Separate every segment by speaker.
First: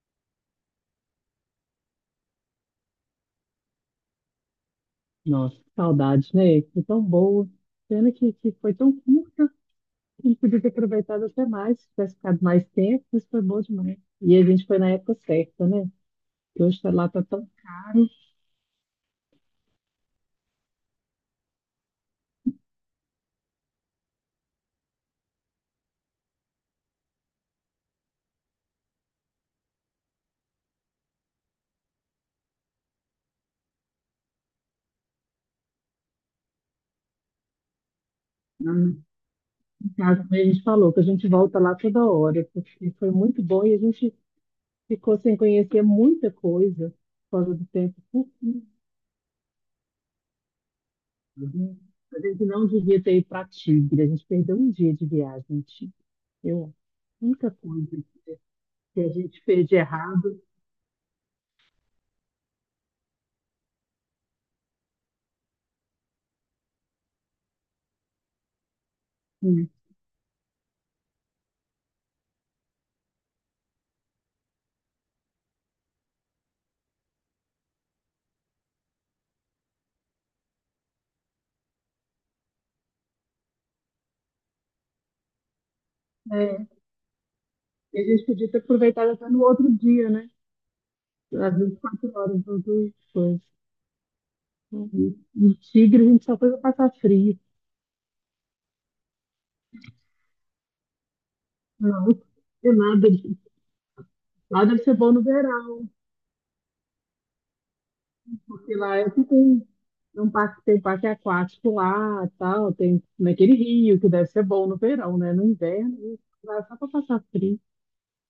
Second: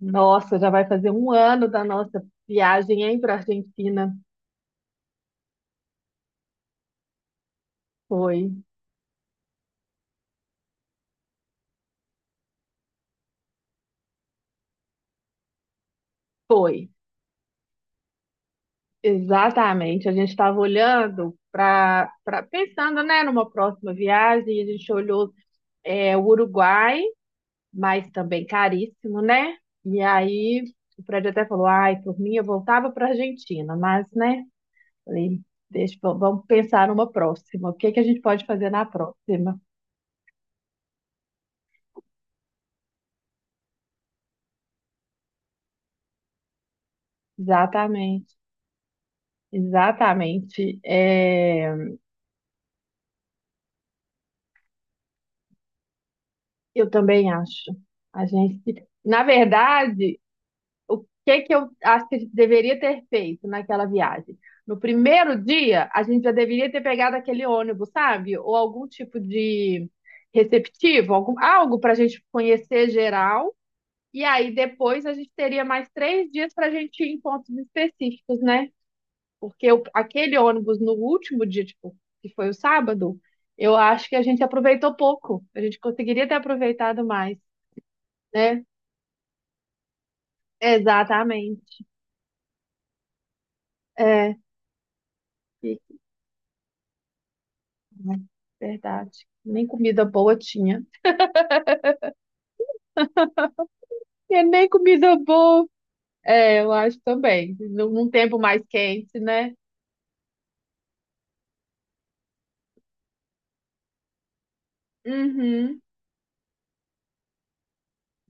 Speaker 1: Nossa, já vai fazer um ano da nossa viagem, hein, para Argentina.
Speaker 2: Nossa, que saudades, né? Foi tão boa. Pena que,
Speaker 1: Foi,
Speaker 2: que foi tão curta, podia ter aproveitado até mais, se tivesse ficado mais tempo, isso foi bom demais. E a gente foi na época certa, né? Porque hoje
Speaker 1: foi.
Speaker 2: tá lá, tá tão caro.
Speaker 1: Exatamente. A gente estava olhando para, pensando, né, numa próxima viagem. A gente olhou o Uruguai, mas também caríssimo, né? E aí o prédio até falou, ai, por mim eu voltava para Argentina, mas, né? Falei, deixa, vamos pensar numa próxima. O que que a gente pode fazer
Speaker 2: Lá
Speaker 1: na próxima?
Speaker 2: Em casa também a gente falou que a gente volta lá toda hora, porque foi muito bom e a gente ficou sem conhecer muita coisa por causa do tempo
Speaker 1: Exatamente.
Speaker 2: curtinho.
Speaker 1: Exatamente. É,
Speaker 2: A gente não devia ter ido para Tigre, a gente perdeu um dia de viagem, em Tigre. Eu,
Speaker 1: Eu
Speaker 2: a
Speaker 1: também
Speaker 2: única
Speaker 1: acho.
Speaker 2: coisa
Speaker 1: A gente,
Speaker 2: que a
Speaker 1: na
Speaker 2: gente fez de
Speaker 1: verdade,
Speaker 2: errado,
Speaker 1: o que que eu acho que a gente deveria ter feito naquela viagem? No primeiro dia, a gente já deveria ter pegado aquele ônibus, sabe? Ou algum tipo
Speaker 2: né?
Speaker 1: de receptivo, algum, algo para a gente conhecer geral. E aí depois a gente teria mais três dias para a gente ir em pontos específicos, né? Porque aquele ônibus no último dia, tipo, que foi o sábado, eu acho que a gente aproveitou pouco. A gente conseguiria ter
Speaker 2: É,
Speaker 1: aproveitado mais
Speaker 2: e a gente podia ter
Speaker 1: né?
Speaker 2: aproveitado até no outro dia, né? Às
Speaker 1: Exatamente.
Speaker 2: 24 horas, as duas coisas.
Speaker 1: É,
Speaker 2: E
Speaker 1: e-
Speaker 2: Tigre, a gente só foi pra passar frio.
Speaker 1: né, verdade. Nem comida boa tinha.
Speaker 2: Não, é nada.
Speaker 1: E
Speaker 2: Lá
Speaker 1: nem
Speaker 2: deve ser bom
Speaker 1: comida
Speaker 2: no
Speaker 1: boa.
Speaker 2: verão,
Speaker 1: É, eu acho também. Num tempo mais
Speaker 2: porque lá é
Speaker 1: quente,
Speaker 2: que
Speaker 1: né?
Speaker 2: tem um parque aquático lá, tal, tem naquele rio, que deve ser bom no verão, né? No
Speaker 1: Uhum.
Speaker 2: inverno, a gente vai só pra passar frio.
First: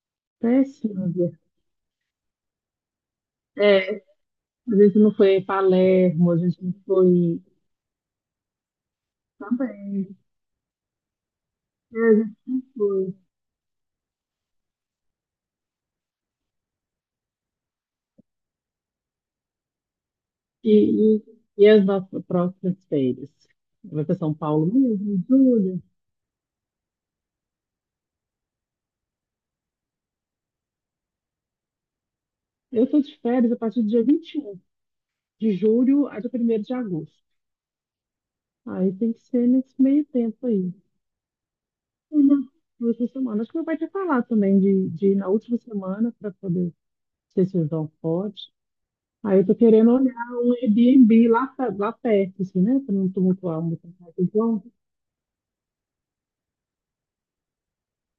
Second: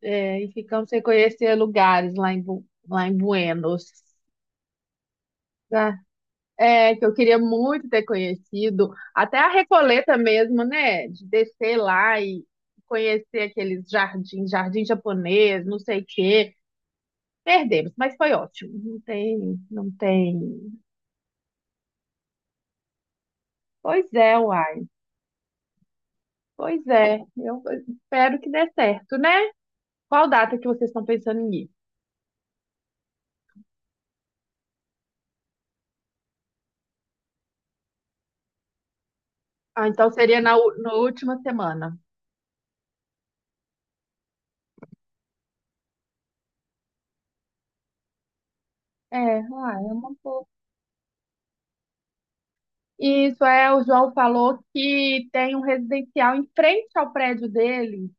Speaker 1: É, e ficamos sem
Speaker 2: Péssimo, né?
Speaker 1: conhecer lugares lá em, lá em Buenos.
Speaker 2: É, a gente não foi em
Speaker 1: Ah,
Speaker 2: Palermo, a gente não
Speaker 1: é, que eu queria
Speaker 2: foi
Speaker 1: muito ter conhecido. Até a
Speaker 2: também.
Speaker 1: Recoleta mesmo, né? De descer
Speaker 2: É,
Speaker 1: lá
Speaker 2: a gente
Speaker 1: e
Speaker 2: não foi.
Speaker 1: conhecer aqueles jardins, jardim japonês, não sei o quê. Perdemos, mas foi ótimo. Não tem.
Speaker 2: E, e, e as nossas próximas férias? Vai
Speaker 1: Pois
Speaker 2: para São
Speaker 1: é,
Speaker 2: Paulo
Speaker 1: uai.
Speaker 2: mesmo, em julho?
Speaker 1: Pois é. Eu espero que dê certo, né? Qual data que vocês estão pensando em ir?
Speaker 2: Eu estou de férias a partir do dia 21 de julho a dia primeiro de agosto. Aí tem que ser nesse
Speaker 1: Ah,
Speaker 2: meio
Speaker 1: então seria
Speaker 2: tempo
Speaker 1: na,
Speaker 2: aí.
Speaker 1: na última semana.
Speaker 2: Uma, duas por semana. Acho que meu pai tinha falado também de ir na última semana para poder, não sei se o João pode. Aí
Speaker 1: É,
Speaker 2: eu tô
Speaker 1: uai,
Speaker 2: querendo
Speaker 1: é uma
Speaker 2: olhar
Speaker 1: boa.
Speaker 2: um Airbnb lá, lá perto, assim, né? Para não
Speaker 1: Isso
Speaker 2: tumultuar
Speaker 1: é, o
Speaker 2: muito a
Speaker 1: João
Speaker 2: casa do
Speaker 1: falou
Speaker 2: João.
Speaker 1: que tem um residencial em frente ao prédio dele,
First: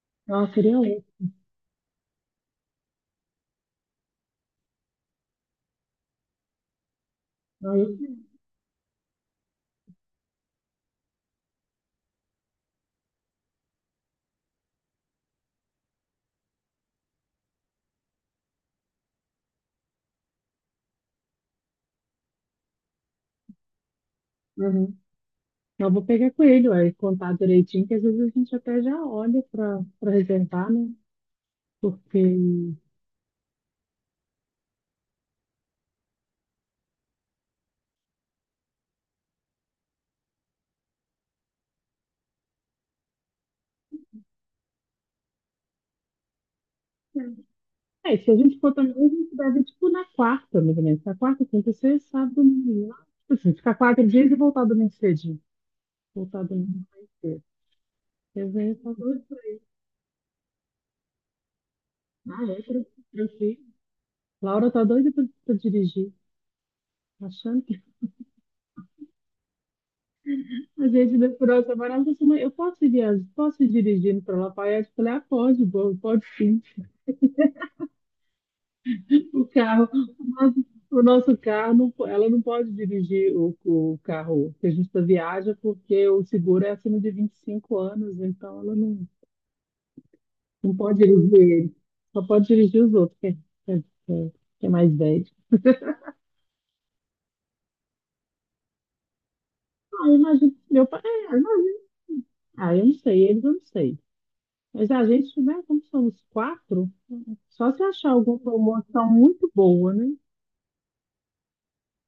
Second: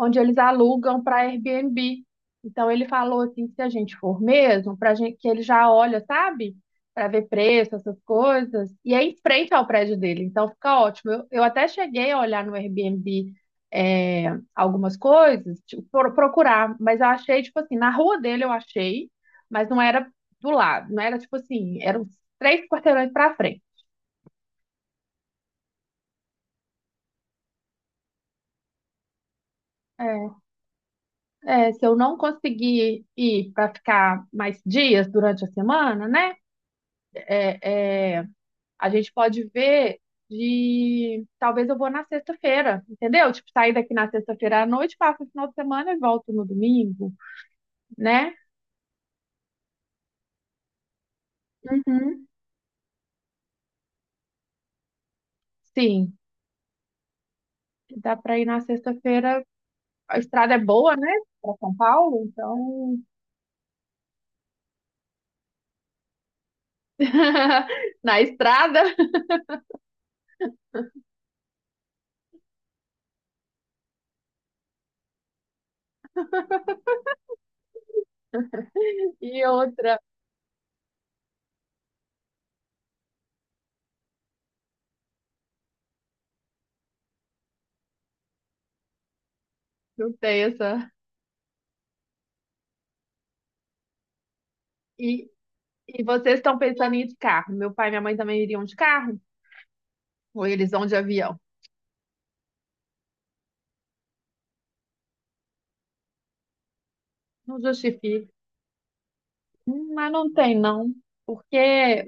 Speaker 1: onde eles
Speaker 2: Ah, eu queria
Speaker 1: alugam
Speaker 2: ler.
Speaker 1: para Airbnb. Então ele falou assim, se a gente for mesmo, para gente que ele já olha, sabe? Para ver preço,
Speaker 2: Aí
Speaker 1: essas coisas. E é em frente ao prédio dele, então fica ótimo. Eu até cheguei a olhar no Airbnb é, algumas coisas, tipo, procurar, mas eu achei, tipo assim, na rua dele eu achei, mas não era do lado, não era tipo assim, eram três quarteirões para frente.
Speaker 2: eu, Não, vou pegar com ele, ué, contar direitinho, que às vezes a gente até já olha para
Speaker 1: É,
Speaker 2: reservar, né?
Speaker 1: é, se eu não
Speaker 2: Porque.
Speaker 1: conseguir ir para ficar mais dias durante a semana, né? é, é, a gente pode ver de talvez eu vou na sexta-feira, entendeu? Tipo, sair daqui na sexta-feira à noite, passo o final de semana e volto no domingo,
Speaker 2: É, se
Speaker 1: né?
Speaker 2: a gente for também, a gente deve, tipo, na quarta, mais ou menos. Na quarta, quinta, sexta,
Speaker 1: Uhum.
Speaker 2: sábado, domingo, lá. Tipo assim, ficar quatro dias e voltar domingo cedinho.
Speaker 1: Sim,
Speaker 2: Voltar domingo mais cedo.
Speaker 1: dá para ir
Speaker 2: Às
Speaker 1: na
Speaker 2: vezes tá doido por
Speaker 1: sexta-feira.
Speaker 2: aí.
Speaker 1: A estrada é boa, né? Para São Paulo,
Speaker 2: Ah, é,
Speaker 1: então
Speaker 2: tranquilo. Laura tá doida pra dirigir. Achando que
Speaker 1: na estrada
Speaker 2: a gente deu por outra semana, ela falou assim: "Mãe, eu posso ir viajar, posso ir dirigindo pra Lafayette?" Eu falei: "Ah, pode, boa, pode sim." O
Speaker 1: e
Speaker 2: carro,
Speaker 1: outra,
Speaker 2: o nosso, o nosso carro, ela não pode dirigir o carro que a gente tá viaja, porque o seguro é acima de 25 anos, então ela não,
Speaker 1: não tem
Speaker 2: não
Speaker 1: essa.
Speaker 2: pode dirigir ele. Só pode dirigir os outros, que é mais velho.
Speaker 1: E, e vocês estão pensando em ir de carro? Meu pai e minha mãe também iriam de carro?
Speaker 2: Ah, eu
Speaker 1: Ou
Speaker 2: imagino
Speaker 1: eles
Speaker 2: que
Speaker 1: vão
Speaker 2: meu
Speaker 1: de
Speaker 2: pai. É,
Speaker 1: avião?
Speaker 2: eu imagino. Ah, eu não sei, eles eu não sei. Mas a gente, né, como somos quatro,
Speaker 1: Não
Speaker 2: só se achar
Speaker 1: justifica.
Speaker 2: alguma promoção muito boa,
Speaker 1: Mas
Speaker 2: né?
Speaker 1: não tem, não. Porque,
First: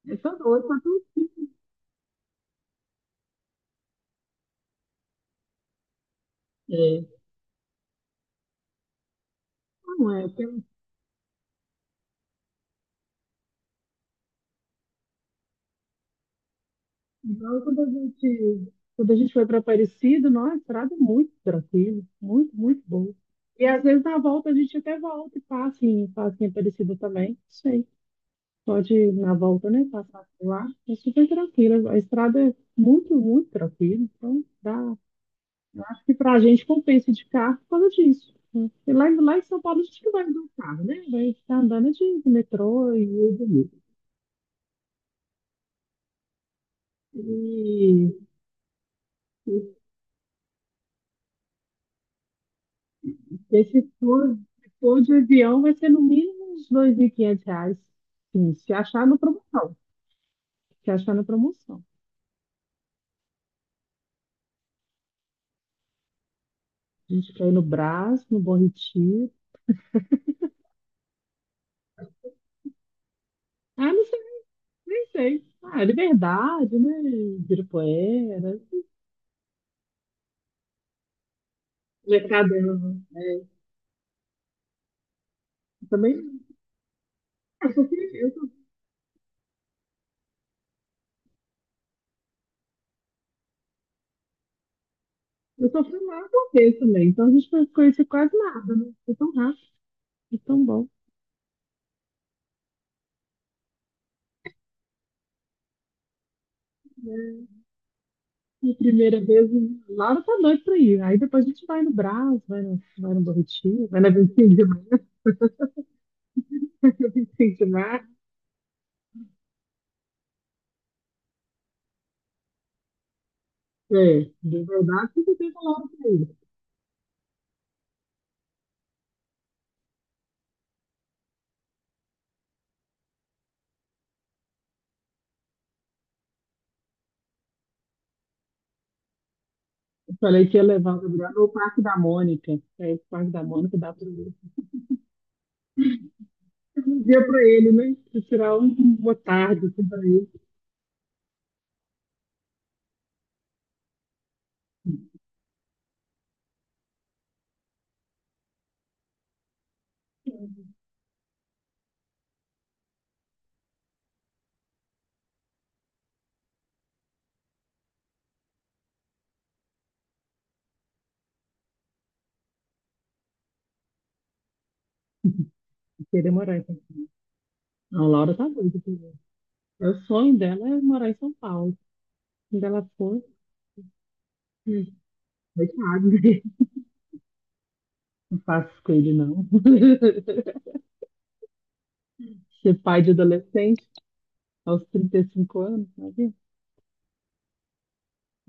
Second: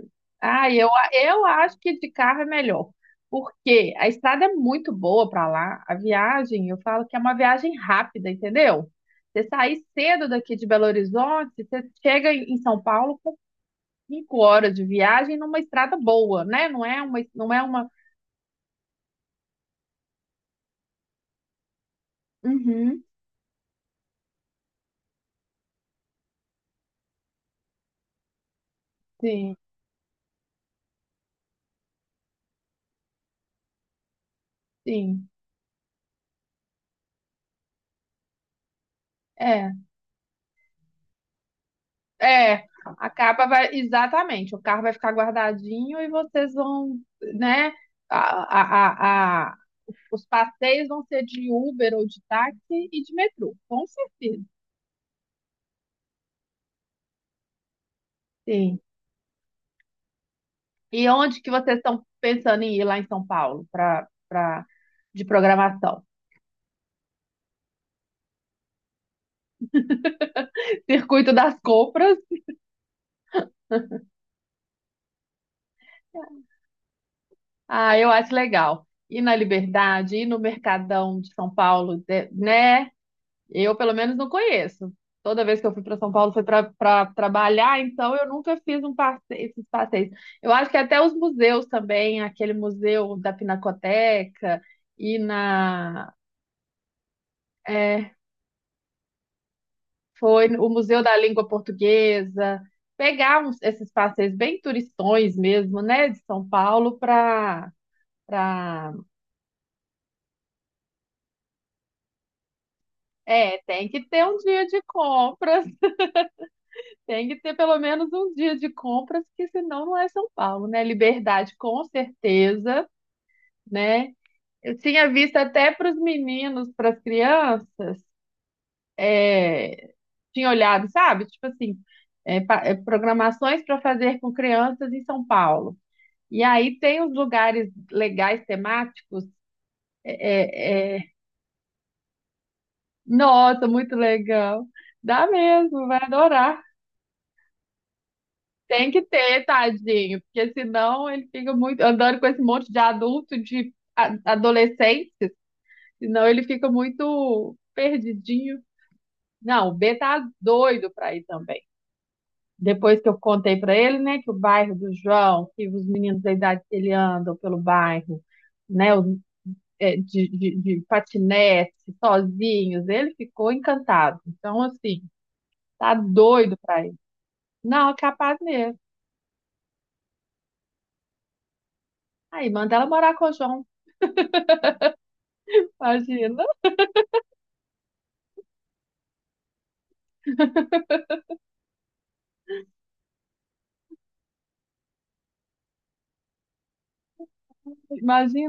Speaker 2: Eu tô doida,
Speaker 1: ah,
Speaker 2: tá
Speaker 1: eu,
Speaker 2: tudo
Speaker 1: eu acho que de carro é melhor. Porque a estrada é muito boa para lá. A viagem, eu falo
Speaker 2: certo.
Speaker 1: que é uma viagem rápida, entendeu? Você sair
Speaker 2: Não é.
Speaker 1: cedo daqui de Belo Horizonte, você chega em São Paulo com cinco horas de viagem numa estrada boa, né? Não é uma, não
Speaker 2: Então,
Speaker 1: é
Speaker 2: quando a
Speaker 1: uma.
Speaker 2: gente, quando a gente foi para Aparecida, nossa, a estrada é muito tranquila, muito, muito
Speaker 1: Uhum,
Speaker 2: boa. E às vezes na volta a gente até volta e passa em Aparecida também, não sei. Pode ir na
Speaker 1: sim,
Speaker 2: volta, né, passar por lá. É super tranquila, a estrada é muito, muito tranquila. Então, dá,
Speaker 1: sim.
Speaker 2: acho que para a gente compensa de carro por causa disso, né? E lá, lá em São
Speaker 1: É,
Speaker 2: Paulo a gente não vai andar de carro, né? Vai ficar andando de
Speaker 1: é.
Speaker 2: metrô e
Speaker 1: A capa vai,
Speaker 2: Uber.
Speaker 1: exatamente, o carro vai ficar guardadinho e vocês vão, né? a, a,
Speaker 2: E
Speaker 1: Os passeios vão ser de Uber ou de táxi e de metrô,
Speaker 2: Esse
Speaker 1: com
Speaker 2: tour,
Speaker 1: certeza.
Speaker 2: esse tour de avião vai ser no mínimo uns R$ 2.500. Sim, se
Speaker 1: Sim.
Speaker 2: achar no promoção. Se
Speaker 1: E
Speaker 2: achar na
Speaker 1: onde que vocês
Speaker 2: promoção.
Speaker 1: estão pensando em ir lá em São Paulo para de programação?
Speaker 2: A gente quer ir no Brás, no Bom Retiro.
Speaker 1: Circuito das compras.
Speaker 2: Ah, não sei, nem sei. Ah, Liberdade, né?
Speaker 1: Ah, eu acho
Speaker 2: Ibirapuera,
Speaker 1: legal. Ir na Liberdade, ir no Mercadão de São Paulo, né?
Speaker 2: Mercadão. É,
Speaker 1: Eu, pelo menos, não conheço. Toda vez que eu fui para São
Speaker 2: também,
Speaker 1: Paulo foi para
Speaker 2: eu
Speaker 1: trabalhar,
Speaker 2: só fui,
Speaker 1: então eu
Speaker 2: eu só,
Speaker 1: nunca fiz um passeio, esses passeios. Eu acho que até os museus também, aquele museu da Pinacoteca e
Speaker 2: eu só fui
Speaker 1: na
Speaker 2: lá uma vez também. Então a gente não conhece
Speaker 1: é,
Speaker 2: quase nada, né? Foi tão rápido, foi
Speaker 1: foi
Speaker 2: tão
Speaker 1: o
Speaker 2: bom.
Speaker 1: Museu da Língua Portuguesa, pegar esses passeios bem turistões mesmo, né, de São Paulo
Speaker 2: É.
Speaker 1: para
Speaker 2: A
Speaker 1: para
Speaker 2: primeira vez, Laura tá doido pra ir. Aí depois a gente vai no Brás, vai no
Speaker 1: é, tem
Speaker 2: Borritinho, vai
Speaker 1: que
Speaker 2: na
Speaker 1: ter um
Speaker 2: 25 de
Speaker 1: dia de
Speaker 2: março.
Speaker 1: compras. Tem que ter
Speaker 2: 25 de
Speaker 1: pelo
Speaker 2: março.
Speaker 1: menos uns dias de compras, que senão não é São Paulo, né? Liberdade, com certeza, né?
Speaker 2: É, de
Speaker 1: Eu tinha
Speaker 2: verdade, você
Speaker 1: visto
Speaker 2: tem a
Speaker 1: até
Speaker 2: Laura
Speaker 1: para os
Speaker 2: pra ir.
Speaker 1: meninos, para as crianças, é, tinha olhado, sabe? Tipo assim, é, programações para fazer com crianças em São Paulo. E aí tem os lugares legais, temáticos.
Speaker 2: Eu falei que ia
Speaker 1: é, é,
Speaker 2: levar
Speaker 1: é.
Speaker 2: o Brás no Parque da Mônica. É, o Parque da
Speaker 1: Nossa,
Speaker 2: Mônica dá
Speaker 1: muito
Speaker 2: pra ir.
Speaker 1: legal. Dá mesmo, vai adorar.
Speaker 2: Um dia pra ele, né? Pra tirar
Speaker 1: Tem que
Speaker 2: uma
Speaker 1: ter,
Speaker 2: tarde assim, pra
Speaker 1: tadinho,
Speaker 2: ele.
Speaker 1: porque senão ele fica muito andando com esse monte de adulto, de adolescente, senão ele fica muito perdidinho. Não, o B tá doido pra ir também. Depois que eu contei pra ele, né, que o bairro do João, que os meninos da idade que ele andam pelo bairro, né, de, de patinete, sozinhos, ele ficou encantado. Então, assim, tá
Speaker 2: Querer morar
Speaker 1: doido
Speaker 2: em São
Speaker 1: pra ir.
Speaker 2: Paulo.
Speaker 1: Não, é
Speaker 2: Não, a Laura
Speaker 1: capaz
Speaker 2: tá
Speaker 1: mesmo.
Speaker 2: doida pra ir. É. O sonho dela é morar em São Paulo.
Speaker 1: Aí,
Speaker 2: Quando
Speaker 1: manda
Speaker 2: ela
Speaker 1: ela morar
Speaker 2: for,
Speaker 1: com o João,
Speaker 2: hum, coitado, né?
Speaker 1: imagina.
Speaker 2: Não faço isso com ele, não. Ser pai de adolescente aos 35 anos, sabe?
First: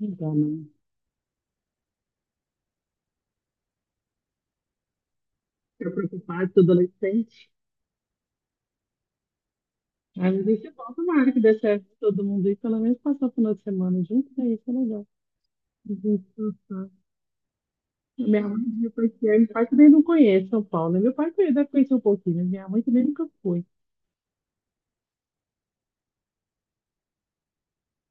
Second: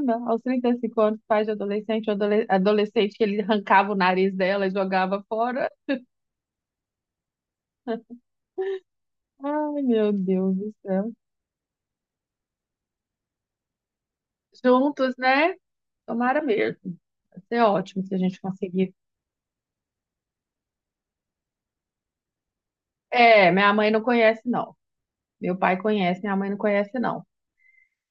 Speaker 2: Não dá,
Speaker 1: aos
Speaker 2: não.
Speaker 1: 35 anos, pais de adolescente, ou adolescente que ele arrancava o nariz dela e jogava fora.
Speaker 2: Ficar preocupado com adolescente.
Speaker 1: Ai, meu
Speaker 2: Ai, mas
Speaker 1: Deus
Speaker 2: isso é
Speaker 1: do
Speaker 2: bom,
Speaker 1: céu.
Speaker 2: tomara que dê certo pra todo mundo aí, pelo menos passar o final de semana junto, daí isso é legal.
Speaker 1: Juntos, né?
Speaker 2: A gente
Speaker 1: Tomara
Speaker 2: descansar.
Speaker 1: mesmo. Vai ser ótimo se a gente
Speaker 2: Minha mãe
Speaker 1: conseguir.
Speaker 2: depois que é, meu pai também não conhece São Paulo, né? Meu pai conhece, deve conhecer um pouquinho, mas minha mãe também nunca
Speaker 1: É,
Speaker 2: foi.
Speaker 1: minha mãe não conhece, não. Meu pai conhece, minha mãe não conhece, não.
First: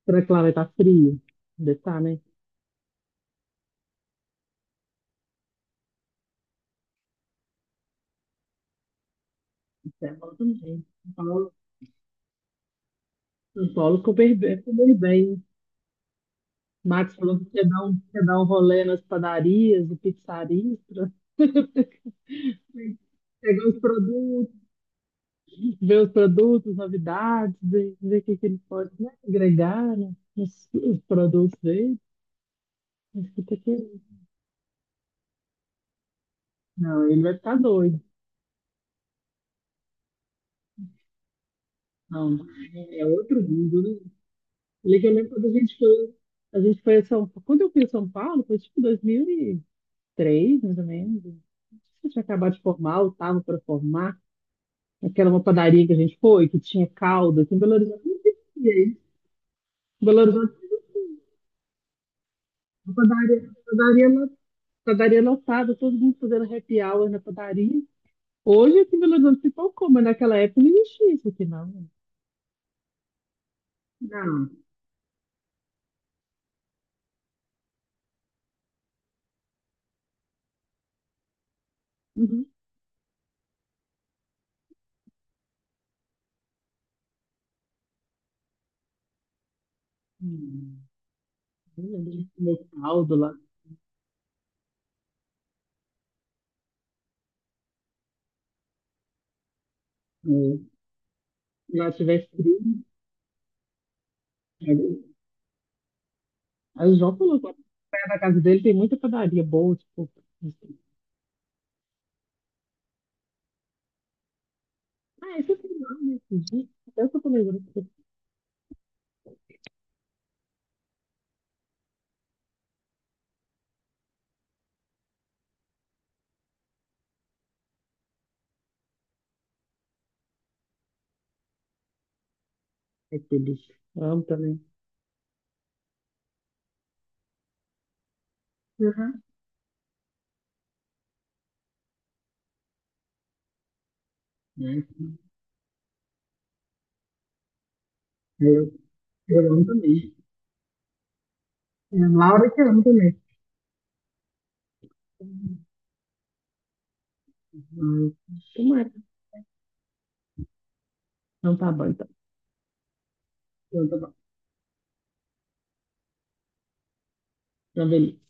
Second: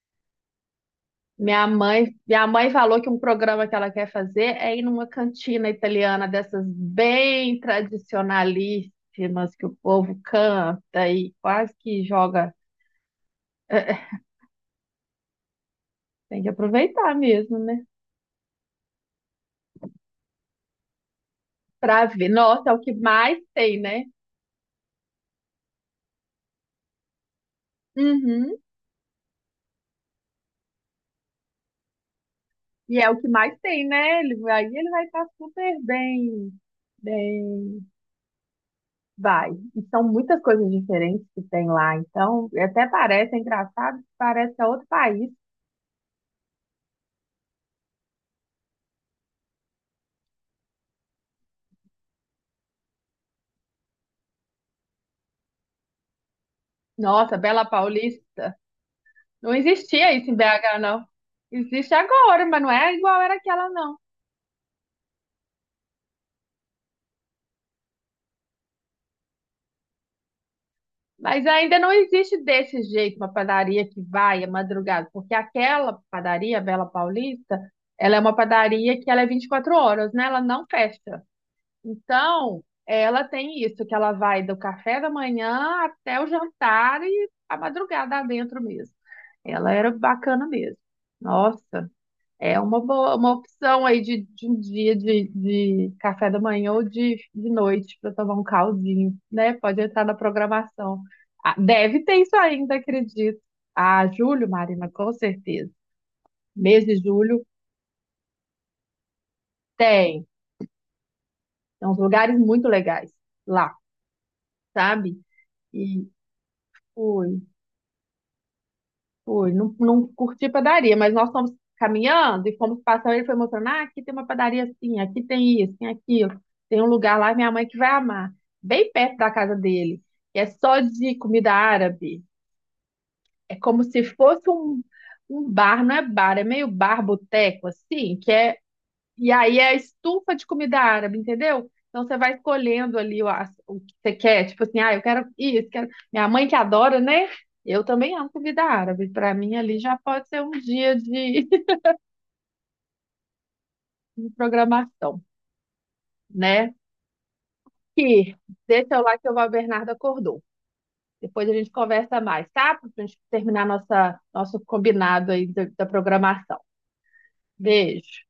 Speaker 2: Será que lá vai estar frio?
Speaker 1: Minha
Speaker 2: Deve estar, né?
Speaker 1: mãe, minha mãe falou que um programa que ela quer fazer é ir numa cantina italiana dessas bem tradicionalíssimas que o
Speaker 2: Isso é
Speaker 1: povo
Speaker 2: bom também.
Speaker 1: canta
Speaker 2: São
Speaker 1: e
Speaker 2: Paulo,
Speaker 1: quase que joga.
Speaker 2: São Paulo ficou bem.
Speaker 1: Tem que aproveitar
Speaker 2: Max falou que
Speaker 1: mesmo,
Speaker 2: quer
Speaker 1: né?
Speaker 2: dar um, quer dar um rolê nas padarias e pizzarias pra
Speaker 1: Pra ver. Nossa, é o que mais
Speaker 2: pegar
Speaker 1: tem,
Speaker 2: os
Speaker 1: né?
Speaker 2: produtos, ver os produtos, novidades, ver o que, que
Speaker 1: Uhum.
Speaker 2: ele pode, né, agregar, né, os produtos dele.
Speaker 1: E é o que
Speaker 2: Acho que tá
Speaker 1: mais tem,
Speaker 2: querendo.
Speaker 1: né? Ele vai, aí ele vai estar super bem,
Speaker 2: Não, ele vai ficar
Speaker 1: bem.
Speaker 2: doido.
Speaker 1: Vai. E são muitas coisas diferentes que tem lá.
Speaker 2: Não,
Speaker 1: Então, até
Speaker 2: é
Speaker 1: parece é
Speaker 2: outro mundo, né?
Speaker 1: engraçado, parece que é outro
Speaker 2: Ele é que eu lembro
Speaker 1: país.
Speaker 2: quando a gente foi a São Paulo. Quando eu fui a São Paulo, foi tipo 2003, mais ou menos. Acho que eu tinha acabado de formar, ou estava para formar. Aquela uma padaria que a gente foi, que tinha
Speaker 1: Nossa,
Speaker 2: calda, que em
Speaker 1: Bela
Speaker 2: Belo Horizonte não
Speaker 1: Paulista.
Speaker 2: existia isso.
Speaker 1: Não
Speaker 2: Em
Speaker 1: existia
Speaker 2: Belo
Speaker 1: isso em
Speaker 2: Horizonte,
Speaker 1: BH, não. Existe agora, mas não é igual era aquela,
Speaker 2: a
Speaker 1: não.
Speaker 2: padaria lá padaria lotada, todo mundo fazendo happy hour na padaria. Hoje aqui em Belo Horizonte se tocou, mas naquela época não existia isso
Speaker 1: Mas
Speaker 2: aqui,
Speaker 1: ainda
Speaker 2: não.
Speaker 1: não existe desse jeito uma padaria que vai à
Speaker 2: Não.
Speaker 1: madrugada, porque aquela padaria, a Bela Paulista, ela é uma padaria que ela é 24 horas, né? Ela não fecha.
Speaker 2: Uhum.
Speaker 1: Então, ela tem isso, que ela vai do café da manhã até o jantar e a madrugada dentro mesmo. Ela era bacana mesmo.
Speaker 2: hum, Eu
Speaker 1: Nossa,
Speaker 2: lembro de
Speaker 1: é
Speaker 2: comer
Speaker 1: uma boa,
Speaker 2: caldo lá.
Speaker 1: uma opção aí de um dia de café da manhã ou de noite para tomar um caldinho, né? Pode entrar na
Speaker 2: É.
Speaker 1: programação. Ah,
Speaker 2: Lá
Speaker 1: deve ter
Speaker 2: tivesse
Speaker 1: isso
Speaker 2: frio,
Speaker 1: ainda,
Speaker 2: né?
Speaker 1: acredito. Ah, julho,
Speaker 2: Aí
Speaker 1: Marina, com certeza. Mês
Speaker 2: o
Speaker 1: de
Speaker 2: João falou
Speaker 1: julho
Speaker 2: que perto da casa dele tem muita padaria boa, tipo,
Speaker 1: tem.
Speaker 2: assim.
Speaker 1: Tem uns lugares muito legais lá, sabe?
Speaker 2: Ah, esse é o
Speaker 1: E
Speaker 2: né? Esse dia. Até eu tô
Speaker 1: fui.
Speaker 2: comendo.
Speaker 1: Fui, não, não curti padaria, mas nós fomos caminhando e fomos passando. Ele foi mostrando: ah, aqui tem uma padaria assim, aqui tem isso, tem aquilo. Tem um lugar lá, minha mãe que vai amar, bem perto da casa dele. E é só de comida árabe.
Speaker 2: É
Speaker 1: É
Speaker 2: delícia.
Speaker 1: como
Speaker 2: Eu
Speaker 1: se
Speaker 2: amo
Speaker 1: fosse
Speaker 2: também.
Speaker 1: um, um bar, não é bar, é meio bar boteco, assim, que é
Speaker 2: Aham,
Speaker 1: e aí é a estufa de comida árabe, entendeu? Então você vai escolhendo ali o que você quer, tipo assim,
Speaker 2: né?
Speaker 1: ah, eu quero isso, quero... Minha mãe que adora, né? Eu também amo comida
Speaker 2: Eu,
Speaker 1: árabe. Para
Speaker 2: eu
Speaker 1: mim
Speaker 2: amo
Speaker 1: ali já
Speaker 2: também.
Speaker 1: pode ser um dia de,
Speaker 2: É, a Laura que amo também.
Speaker 1: de programação, né?
Speaker 2: Mas,
Speaker 1: Que
Speaker 2: Tomara.
Speaker 1: deixa eu lá que o Val Bernardo acordou. Depois a
Speaker 2: Não
Speaker 1: gente
Speaker 2: tá bom.
Speaker 1: conversa mais, tá? Pra gente terminar
Speaker 2: Pronto, tá bom.
Speaker 1: nossa, nosso combinado aí da programação.
Speaker 2: Então, beleza.
Speaker 1: Beijo.